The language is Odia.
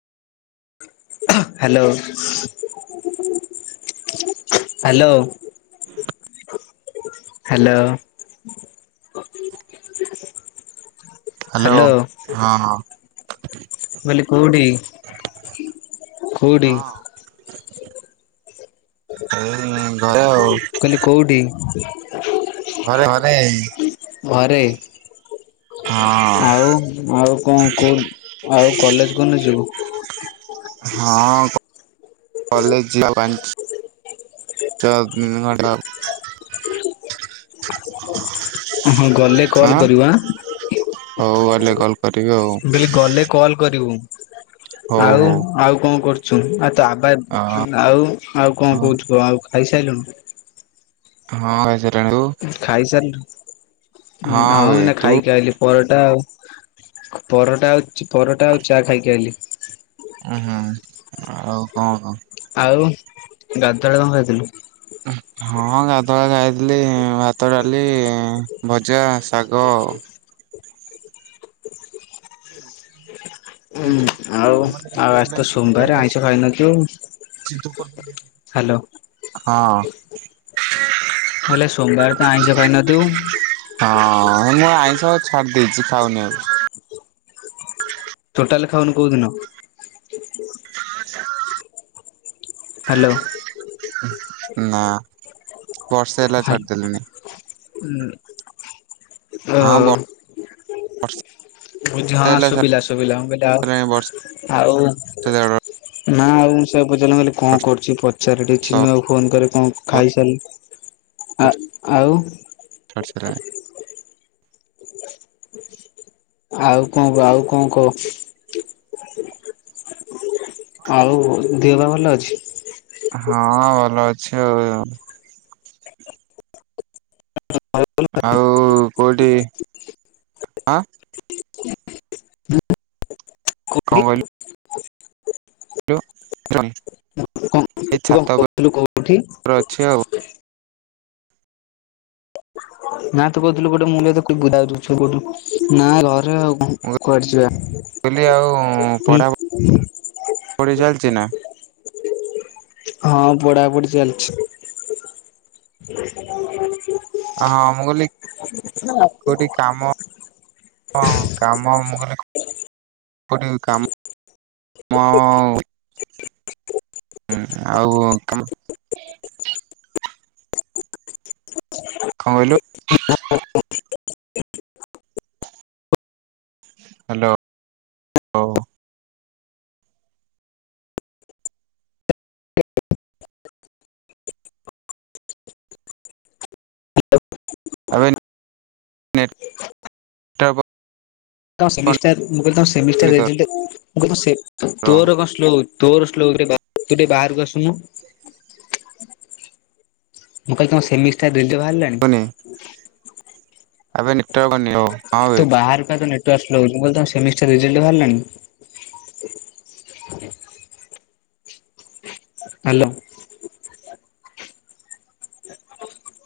Hello hello. [inaudible] ହାଲୋ ହାଲୋ ହଁ ମୁଁ କହିଲି କୋଉଠି କୋଉଠି? ହୁଁ ଘରେ ଆଉ କଉଠି? ଘରେ ଘରେ। ଘରେ ହଁ ଆଉ ଆଉ କଣ? କଉ ଆଉ କଲେଜ କୋଉଦିନ ଯିବୁ? ହଁ କ କଲେଜ ଯିବାକୁ ବାହାରିଚି। [unintelligible] ହଁ ଗଲେ କଲ୍ ହଁ କରିବୁ ଆଁ ହଉ ଗଲେ କଲ ବୋଲି ଗଲେ କଲ କରିବୁ ହଉ ଆଉ ଆଉ କଣ କରୁଛୁ? ଆ ହଉ ଭାଇ ଆଉ ଆଉ କଣ କହୁଛୁ କହ ଆଉ ଖାଇସାରିଲୁଣୁ? ହଁ ଖାଇସାରିଲିଣି ତୁ? ମୁଁ ଖାଇସାରିଲିଣି ହଁ ବେ ଏଇନା ତୁ ଖାଇକି ଆଇଲି। ପରଟା ଆଉ ପରଟା ଆଉ ପରଟା ଆଉ ଚା ଖାଇକି ଆଇଲି। ଅ ହଁ ଆଉ କଣକହ? ଆଉ ଗାଧୁଆ ବେଳେ କଣ ଖାଇଥିଲୁ? [inaudible] ହଁ ଗାଧୁଆ ବେଳେ ଖାଇଥିଲି ଭାତ ଡାଲି ଭଜା ଶାଗ ଆଉ [inaudible] ହୁଁ ଆଉ ମାନେ ଦେଖି ଆଉ ଅନଲାଇନ ଆଜିତ ଥିବ ଅନଲାଇନ ସୋମବାର ଆଇଁଷ ଆସିବନି। ଖାଇନଥିବୁ? ହାଲୋ। ହଁ। ମୁଁ କହିଲି ଆଜି ସୋମବାର ତ ଆଇଁଷ ଖାଇନଥିବୁ? ହଁ ମୁଁ ଆଇଁଷ ଆଉ ଛାଡି ଦେଇଛି ଖାଉନି ଆଉ। ଟୋଟାଲ ଖାଉନୁ କଉ ଦିନ? ହ୍ୟାଲୋ। ନା ବର୍ଷେ ହେଲା ଛାଡିଦେଲିଣିି। ହଁ ଓହୋ। ବର୍ଷେ ବୁଝି -ହଁ ହେଲା ଶୁଭିଲା ଶୁଭିଲା ମୁଁ କହିଲି ଛାଡିଦେଲିଣି ବର୍ଷେ ଆଉ ଦେଢ ତାଙ୍କୁ ପଚାରିଲି ମୁଁ କହିଲି କଣ ବର୍ଷ କରୁଛି ପଚାରେ ଟିକେ ଚିନୁଆକୁ ଫୋନ କରେ କଣ ଖାଇସାରିଲି ଆ ଆଉ। [unintelligible] ଆଉ କଣ କହ, ଆଉ କଣ କହ? ଆଉ ଦେହ ପାହ ଭଲ ଅଛି? ହଁ ଭଲ ଅଛି ଆଉ। ଆଉ କଉଠି ଆଁ? କଣ କହିଲୁ? ତୁ ଏ କଣ ଛାତ କହୁଥିଲୁ କୋଉଠି ଉପରେ ଅଛି ଆଉ। [unintelligible] କୁଆଡେ ମୁଁ ଯିବା? କହିଲି ଆଉ ହୁଁ ପଢ଼ାପଢ଼ି ଚାଲିଛି ନା? ହଁ ପଢାପଢି ଚାଲିଛି। ହଁ ମୁଁ କହିଲି କଉଠି କାମ ହଁ କାମ ମୁଁ କହିଲି [unintelligible] ହୁଁ ଆଉ କାମ କଣ କହିଲୁ? ହ୍ୟାଲୋ। [unintelligible] ଆପବେ ନେଟ [unintelligible] [unintelligible] ତୋର ତୋ ସ୍ଳୋ ହଉଚି। ର ତୁ ଟିକେ ବାହାରକୁ ଆସୁନୁ। ମୁଁ କହିଲି ତମ ସେମିଷ୍ଟାର ରେଜଲ୍ଟ ବାହାରିଲାଣି? ନାଇଁ। ଆବେ ନେଟୱାର୍କ ପାଉନି। [unintelligible] ତୁ ବାହାରକୁ ଆ ତୋ ନେଟୱର୍କ ସ୍ଳୋ ହଉଚି। ମୁଁ କହିଲି ତମ ସେମିଷ୍ଟାର ରେଜଲ୍ଟ ବାହାରିଲାଣି? ହ୍ୟାଲୋ।